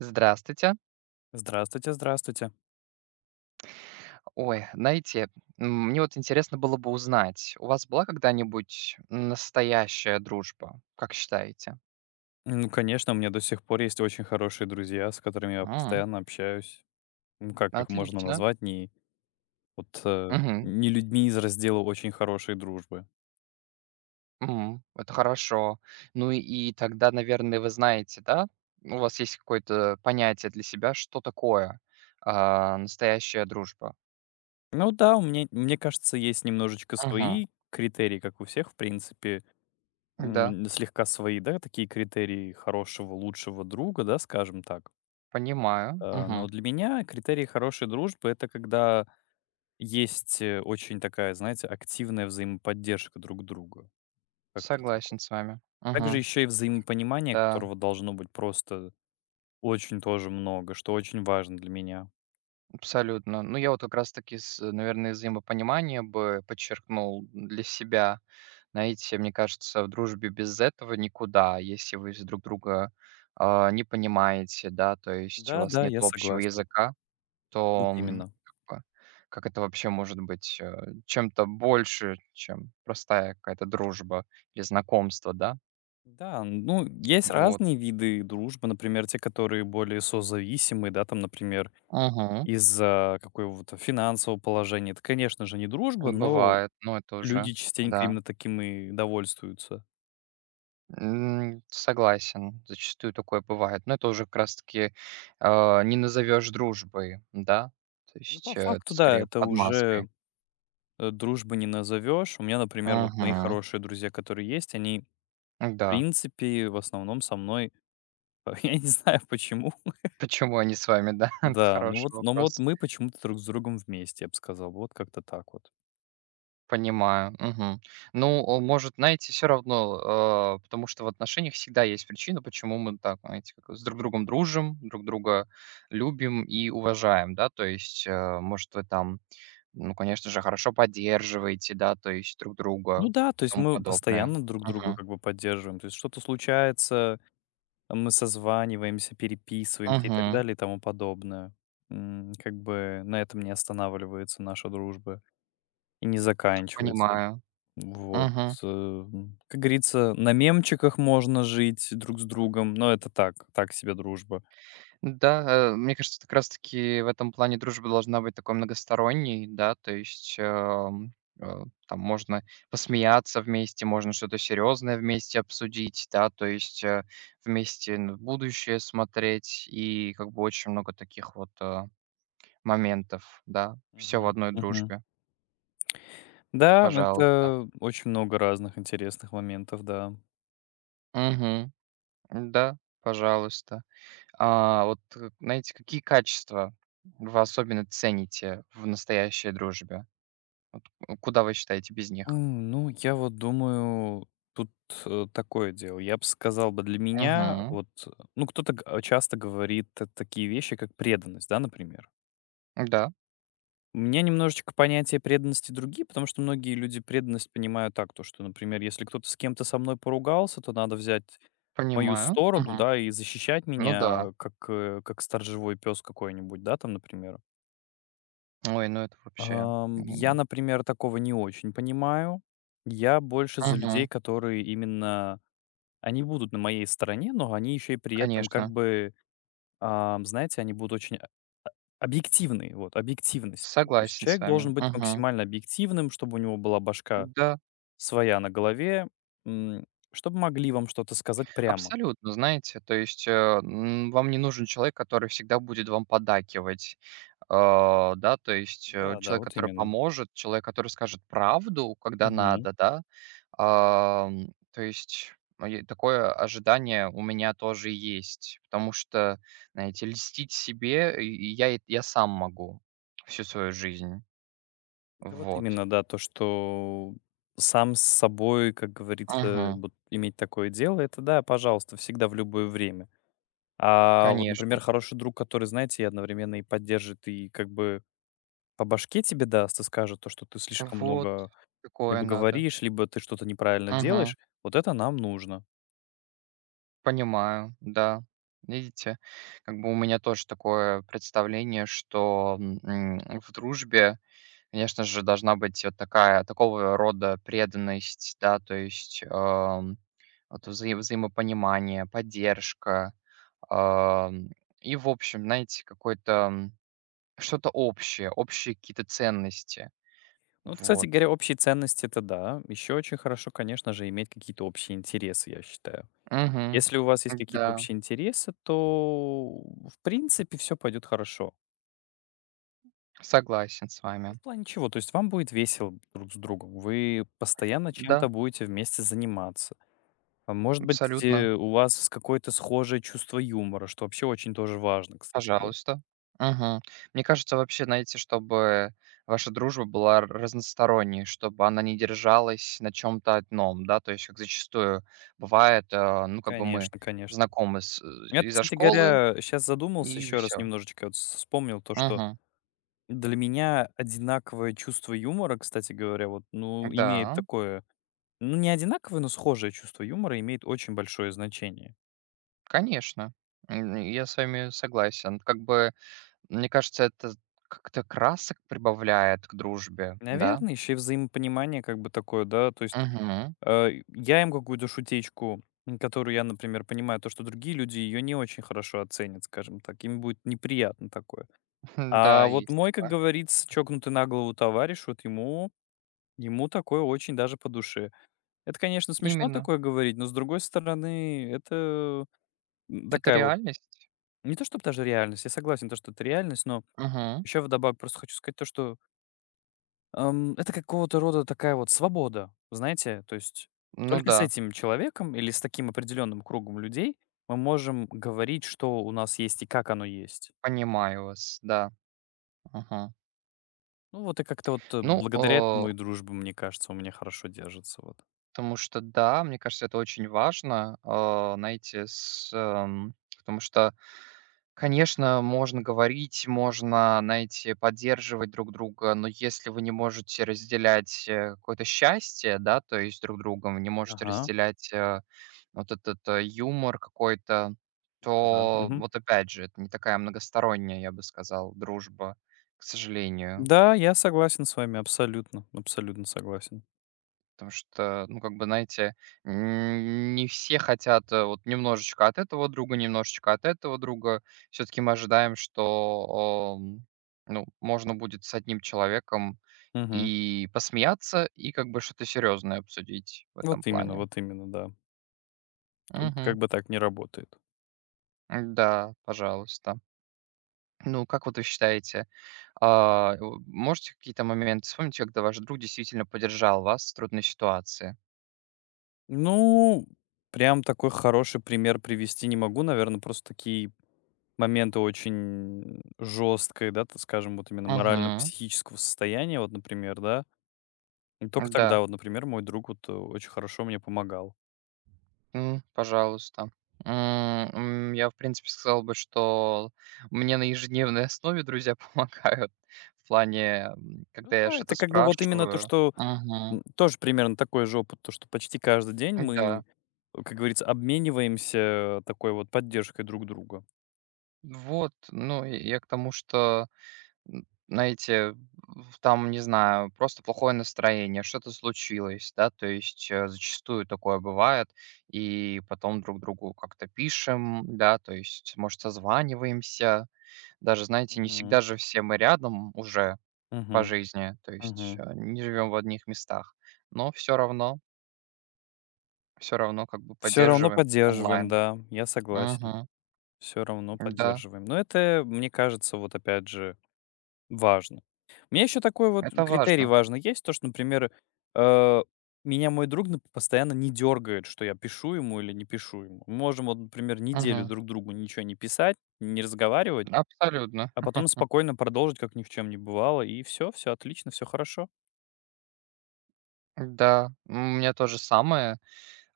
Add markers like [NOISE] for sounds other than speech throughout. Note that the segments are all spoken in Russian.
Здравствуйте. Здравствуйте, здравствуйте. Ой, знаете, мне вот интересно было бы узнать, у вас была когда-нибудь настоящая дружба, как считаете? Ну, конечно, у меня до сих пор есть очень хорошие друзья, с которыми я М, постоянно общаюсь. Ну, как их можно отлично. назвать, не вот э, Мгм. не людьми из раздела очень хорошей дружбы. Это хорошо. Ну и тогда, наверное, вы знаете, да? У вас есть какое-то понятие для себя, что такое настоящая дружба. Ну да, у меня, мне кажется, есть немножечко Мгм. свои критерии, как у всех, в принципе, Да, слегка свои, да, такие критерии хорошего, лучшего друга, да, скажем так. понимаю. Но Мгм. для меня критерии хорошей дружбы это когда есть очень такая, знаете, активная взаимоподдержка друг друга. Как-то так вот. Согласен с вами. Также Мгм. еще и взаимопонимание, Да. которого должно быть просто очень тоже много, что очень важно для меня. Абсолютно. Ну, я вот как раз таки наверное, взаимопонимание бы подчеркнул для себя. Знаете, мне кажется, в дружбе без этого никуда, если вы с друг друга не понимаете, да, то есть у вас Да-да, нет я общего согласен. языка, Вот то именно. как бы, как это вообще может быть чем-то больше, чем простая какая-то дружба или знакомство, да? Да, ну, есть Вот. разные виды дружбы, например, те, которые более созависимы, да, там, например, Угу. из-за какого-то финансового положения. Это, конечно же, не дружба, но Бывает, но это люди уже, частенько да. именно таким и довольствуются. Согласен, зачастую такое бывает. Но это уже как раз-таки, не назовешь дружбой, да? То Ну, по есть, это факту, да, скорее это под уже, маской. Дружбы не назовешь. У меня, например, вот мои Мгм. хорошие друзья, которые есть, они, в Да. принципе, в основном со мной [LAUGHS] Я не знаю почему. Почему они с вами, да? [LAUGHS] Это Да, ну хороший вот, но вот вопрос. мы почему-то друг с другом вместе, я бы сказал, вот как-то так вот. Понимаю, мгм. Ну, может, знаете, все равно, потому что в отношениях всегда есть причина, почему мы так, знаете, как с друг другом дружим, друг друга любим и уважаем, да. То есть, может, вы там. Ну, конечно же, хорошо поддерживаете, да, то есть друг друга, Ну да, то есть тому мы подобное. постоянно друг друга Мгм. как бы поддерживаем, то есть что-то случается, мы созваниваемся, переписываемся и так Мгм. далее и тому подобное. Как бы на этом не останавливается наша дружба и не заканчивается. Понимаю. Вот. Мгм. э, Как говорится, на мемчиках можно жить друг с другом, но это так, так себе дружба. Да, мне кажется, как раз таки в этом плане дружба должна быть такой многосторонней, да, то есть, там можно посмеяться вместе, можно что-то серьезное вместе обсудить, да, то есть, вместе н в будущее смотреть, и как бы очень много таких вот, моментов, да, все в Мгм. одной Мгм. дружбе. Да, Пожалуйста. это очень много разных интересных моментов, да. Мгм. Да, пожалуйста. А вот, знаете, какие качества вы особенно цените в настоящей дружбе? Куда вы считаете без них? Ну, я вот думаю, тут, такое дело. Я бы сказал бы, для меня Мгм. вот, ну, кто-то часто говорит т такие вещи, как преданность, да, например. Да, У меня немножечко понятия преданности другие, потому что многие люди преданность понимают так, то что, например, если кто-то с кем-то со мной поругался, то надо взять мою понимаю. сторону, Мгм. да, и защищать Ну да. меня, как сторожевой пес какой-нибудь, да, там, например. Ой, ну это вообще. Я, м, например, такого не очень понимаю. Я больше за людей, которые именно они будут на моей стороне, но они еще и при этом как Конечно. бы, знаете, они будут очень о объективны, вот, объективность. То есть Согласен с человек вами. должен быть Мгм. максимально объективным, чтобы у него была башка Да. своя на голове, м, чтобы могли вам что-то сказать прямо. Абсолютно, знаете, то есть, вам не нужен человек, который всегда будет вам поддакивать. А, да, то есть, Да, да, человек, вот который именно. поможет, человек, который скажет правду, когда надо, да. То есть, я такое ожидание у меня тоже есть, потому что, знаете, льстить себе и я сам могу всю свою жизнь. Да вот Вот. именно, да, то, что сам с собой, как говорится, Мгм. вот иметь такое дело, это да, пожалуйста, всегда в любое время. А вот, например, Конечно. хороший друг, который, знаете, и одновременно и поддержит, и как бы по башке тебе даст и скажет то, что ты слишком Вот. много Такое либо надо. говоришь, либо ты что-то неправильно Мгм. делаешь, вот это нам нужно. Понимаю, да. Видите, как бы у меня тоже такое представление, что, в дружбе, конечно же, должна быть вот такая такого рода преданность, да, то есть, вот взаимопонимание, поддержка, ам, и, в общем, знаете, какое-то, что-то общее, общие какие-то ценности. Ну, вот, кстати Вот. говоря, общие ценности это да. Еще очень хорошо, конечно же, иметь какие-то общие интересы, я считаю. Мгм. Если у вас есть какие-то Да, общие интересы, то, в принципе, все пойдет хорошо. согласен с Ну, в вами. плане чего? То есть вам будет весело друг с другом, вы постоянно чем-то Да, будете вместе заниматься. А может быть, абсолютно. У вас какое-то схожее чувство юмора, что вообще очень тоже важно, кстати говоря. Пожалуйста. Мгм. Мне кажется, вообще, знаете, чтобы ваша дружба была разносторонней, чтобы она не держалась на чем-то одном, да, то есть, как зачастую бывает, ну, как бы мы Конечно, конечно. знакомы Я, вот, из-за кстати школы, говоря, сейчас задумался и еще раз все. немножечко, вот вс вспомнил то, что для меня одинаковое чувство юмора, кстати говоря, вот, ну, имеет Да, такое. Ну, не одинаковое, но схожее чувство юмора имеет очень большое значение. конечно. Я с вами согласен. Как бы, мне кажется, это как-то красок прибавляет к дружбе, да? Наверное, еще и взаимопонимание как бы такое, да, то есть Мгм. Я им какую-то шутечку, которую я, например, понимаю, то, что другие люди ее не очень хорошо оценят, скажем так, им будет неприятно такое. [LAUGHS] А Да, вот есть мой, как такое. говорится, чокнутый на голову товарищ, вот ему такое очень даже по душе. Это, конечно, смешно Именно. такое говорить, но с другой стороны, это Это такая вот, реальность. не то чтобы даже реальность, я согласен, то, что это реальность, но Мгм. еще вдобавок просто хочу сказать то, что это какого-то рода такая вот свобода, знаете, то есть Ну только с да. этим человеком или с таким определенным кругом людей мы можем говорить, что у нас есть и как оно есть. Понимаю вас, да. Ага. Ну вот и как-то вот Ну, благодаря этому и дружба, мне кажется, у меня хорошо держится вот. потому что да, мне кажется, это очень важно, знаете, потому что, конечно, можно говорить, можно, знаете, поддерживать друг друга, но если вы не можете разделять какое-то счастье, да, то есть друг другом, вы не можете Ага, разделять вот этот юмор какой-то, да. то Мгм. вот опять же, это не такая многосторонняя, я бы сказал, дружба, к сожалению. Да, я согласен с вами абсолютно, абсолютно согласен. Потому что, ну, как бы, знаете, н не все хотят, вот немножечко от этого друга, немножечко от этого друга. Все таки мы ожидаем, что, ну, можно будет с одним человеком Мгм. и посмеяться, и как бы что-то серьезное обсудить в этом плане. Вот именно, да. Тут как Мгм. бы так не работает. Да, пожалуйста. Ну, как вот вы считаете, у можете какие-то моменты вспомнить, когда ваш друг действительно поддержал вас в трудной ситуации? Ну, прям такой хороший пример привести не могу, наверное, просто такие моменты очень жёсткой, да, так скажем, вот именно Угу, морально-психического состояния, вот, например, да. И только да. тогда вот, например, мой друг вот, очень хорошо мне помогал. Пожалуйста. М, я, в принципе, сказал бы, что мне на ежедневной основе друзья [LAUGHS] помогают в плане, Ну когда я да, что-то это как бы вот именно то, спрашиваю. что, Мгм. Тоже примерно такой же опыт, то, что почти каждый день мы, Да. как говорится, обмениваемся такой вот поддержкой друг друга. Вот, ну, и я к тому, что, знаете, там, не знаю, просто плохое настроение, что-то случилось, да, то есть зачастую такое бывает, и потом друг другу как-то пишем, да, то есть, может, созваниваемся. Даже, знаете, не всегда Угу, же все мы рядом уже по угу, жизни, то есть угу. Не живем в одних местах, но все равно как бы Все равно поддерживаем поддерживаем, онлайн. да, я согласен. Мгм. Все равно Да, поддерживаем. Но это, мне кажется, вот опять же важно. У меня еще такой вот это критерий важно. важный есть, то, что, например, э, меня мой друг постоянно не дергает, что я пишу ему или не пишу ему. Мы можем, вот, например, неделю Мгм. друг другу ничего не писать, не разговаривать, Абсолютно. а потом спокойно продолжить, как ни в чем не бывало, и все, все отлично, все хорошо. Да, у меня то же самое.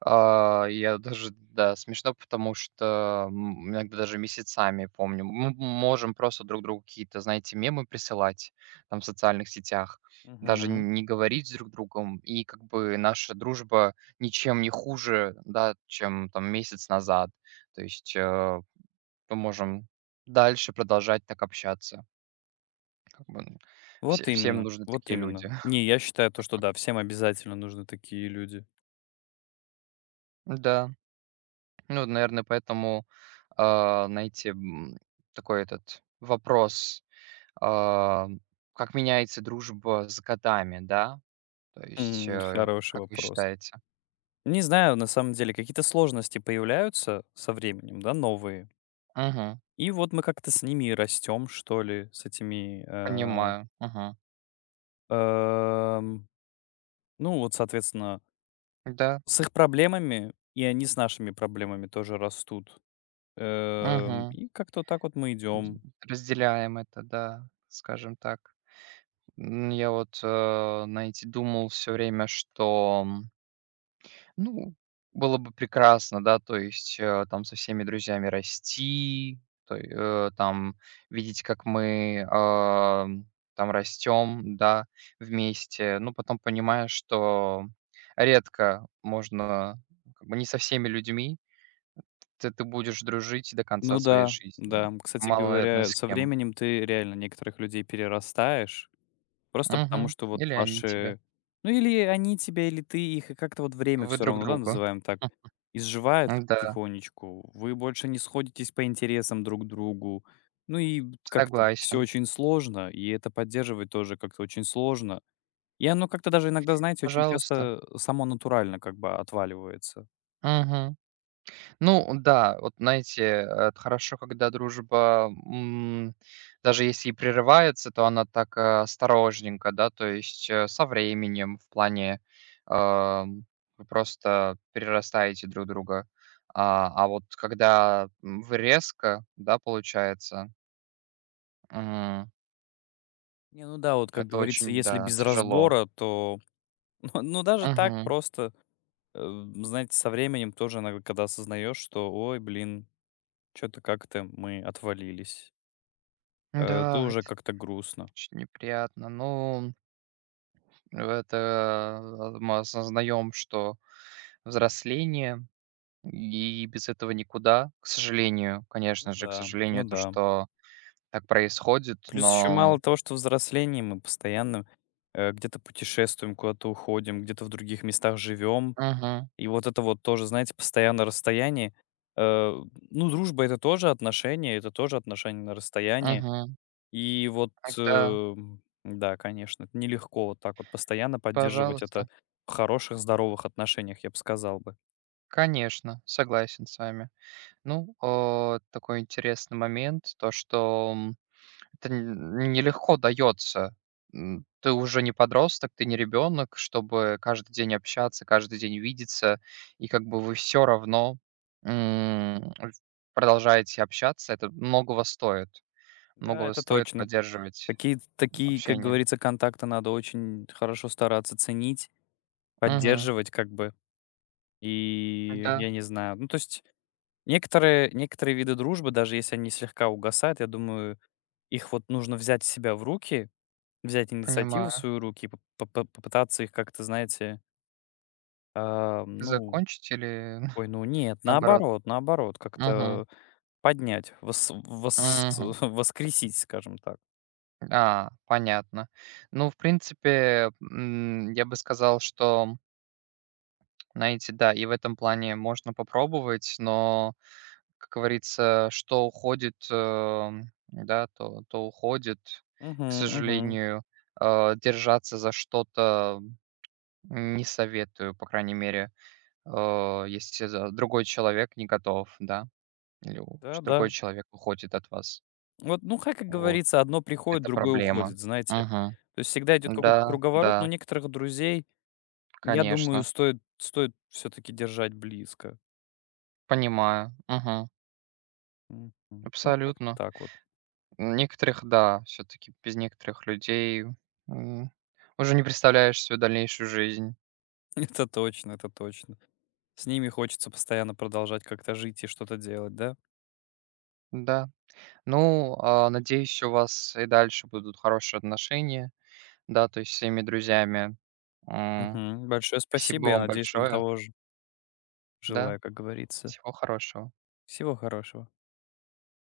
А, я даже да, смешно, потому что, иногда даже месяцами помню. Мы можем просто друг другу какие-то, знаете, мемы присылать там в социальных сетях, даже Мгм. не говорить с друг другом. И как бы наша дружба ничем не хуже, да, чем там месяц назад. То есть, мы можем дальше продолжать так общаться. Как бы Вот всем именно, нужны вот такие люди. именно. [LAUGHS] Не, я считаю то, что да, всем обязательно нужны такие люди. Да, ну, наверное, поэтому знаете, такой этот вопрос, а, как меняется дружба с годами, да? То есть, Хороший как вы вопрос. считаете? Не знаю, на самом деле, какие-то сложности появляются со временем, да, новые. Мгм. И вот мы как-то с ними и растем, что ли, с этими, Понимаю. Мгм. эм, ну вот, соответственно, Да. с их проблемами, и они с нашими проблемами тоже растут. Эм, Мгм. и как-то вот так вот мы Д идем. Разделяем это, да, скажем так. Я вот, знаете, думал все время, что. Ну, было бы прекрасно, да, то есть, там со всеми друзьями расти, там видеть, как мы, там растем, да, вместе. Ну потом понимаешь, что редко можно, как бы не со всеми людьми ты будешь дружить до конца Ну своей да, жизни. да. Кстати Мало, наверное, говоря, с со кем. временем ты реально некоторых людей перерастаешь, просто потому, Мгм. что вот Или они тебя. ваши ну, или они тебя, или ты их, и как-то вот время Вы все друг равно, да, другу. называем так, [LAUGHS] изживается Да, потихонечку. Вы больше не сходитесь по интересам друг к другу. Ну и вот как-то все согласен. очень сложно, и это поддерживать тоже как-то очень сложно. И оно как-то даже иногда, знаете, очень Пожалуйста. часто само натурально как бы отваливается. Мгм. Ну да, вот знаете, это хорошо, когда дружба, даже если и прерывается, то она так, осторожненько, да, то есть, со временем в плане, ам, вы просто перерастаете друг друга. А, вот когда, вы резко, да, получается, м, Не, ну да, вот как это говорится, очень, если да, без тяжело. разбора, то [LAUGHS] ну даже так Мгм. просто, э, знаете, со временем тоже иногда, когда осознаешь, что: "Ой, блин, что то как-то мы отвалились." То Да, уже это как-то грустно. очень неприятно. Ну, это, мы осознаем, что взросление. И без этого никуда, к сожалению. Ну Конечно же, к да, ну сожалению, то, да. что так происходит, Плюс еще но. мало того, что взросление, мы постоянно, где-то путешествуем, куда-то уходим, где-то в других местах живем. Мгм, И вот это вот тоже, знаете, постоянно расстояние. Э, ну, дружба- это тоже отношения на расстоянии. мгм. И вот, Да, э, да, конечно, это нелегко вот так вот постоянно поддерживать это пожалуйста. в хороших, здоровых отношениях, я бы сказал бы. Конечно, согласен с вами. Ну, такой интересный момент, то, что, это н нелегко дается. Ты уже не подросток, ты не ребенок, чтобы каждый день общаться, каждый день видеться, и как бы вы все равно, м, продолжаете общаться. Это многого стоит. Да, Многого это стоит точно. поддерживать Такие, как общение. говорится, контакты надо очень хорошо стараться ценить, Мгм. поддерживать как бы. И Да, я не знаю, ну, то есть некоторые виды дружбы, даже если они слегка угасают, я думаю, их вот нужно взять себя в руки, взять инициативу в понимаю. свои руки и попытаться их как-то, знаете, ну, Закончить или [LAUGHS] ой, ну нет, наоборот? наоборот наоборот, Мгм. как-то поднять, вос вос [LAUGHS] Мгм. воскресить, скажем так. А, понятно. Ну, в принципе, я бы сказал, что, знаете, да, и в этом плане можно попробовать, но, как говорится, что уходит, да, то уходит. Угу, К угу. сожалению, держаться за что-то не советую, по крайней мере. Если за другой человек не готов, да, или у ч Да-да. другой человек уходит от вас. Вот, ну, ха как Вот. говорится, одно приходит, Это другое проблема. уходит, знаете. Мгм. То есть всегда идет какой-то Да, круговорот, но да, некоторых друзей, я думаю, конечно. стоит все-таки держать близко. Понимаю. Мгм. Мгм. Вот как-то Абсолютно. так вот. Некоторых, да, все таки без некоторых людей, м, уже не представляешь свою дальнейшую жизнь. [LAUGHS] Это точно, это точно. С ними хочется постоянно продолжать как-то жить и что-то делать, да? Да. Ну, надеюсь, у вас и дальше будут хорошие отношения, да, то есть с своими друзьями. М, Мгм. Большое Спасибо спасибо. Я вам надеюсь, вам большое. того же Да, желаю, как говорится. всего хорошего. Всего хорошего.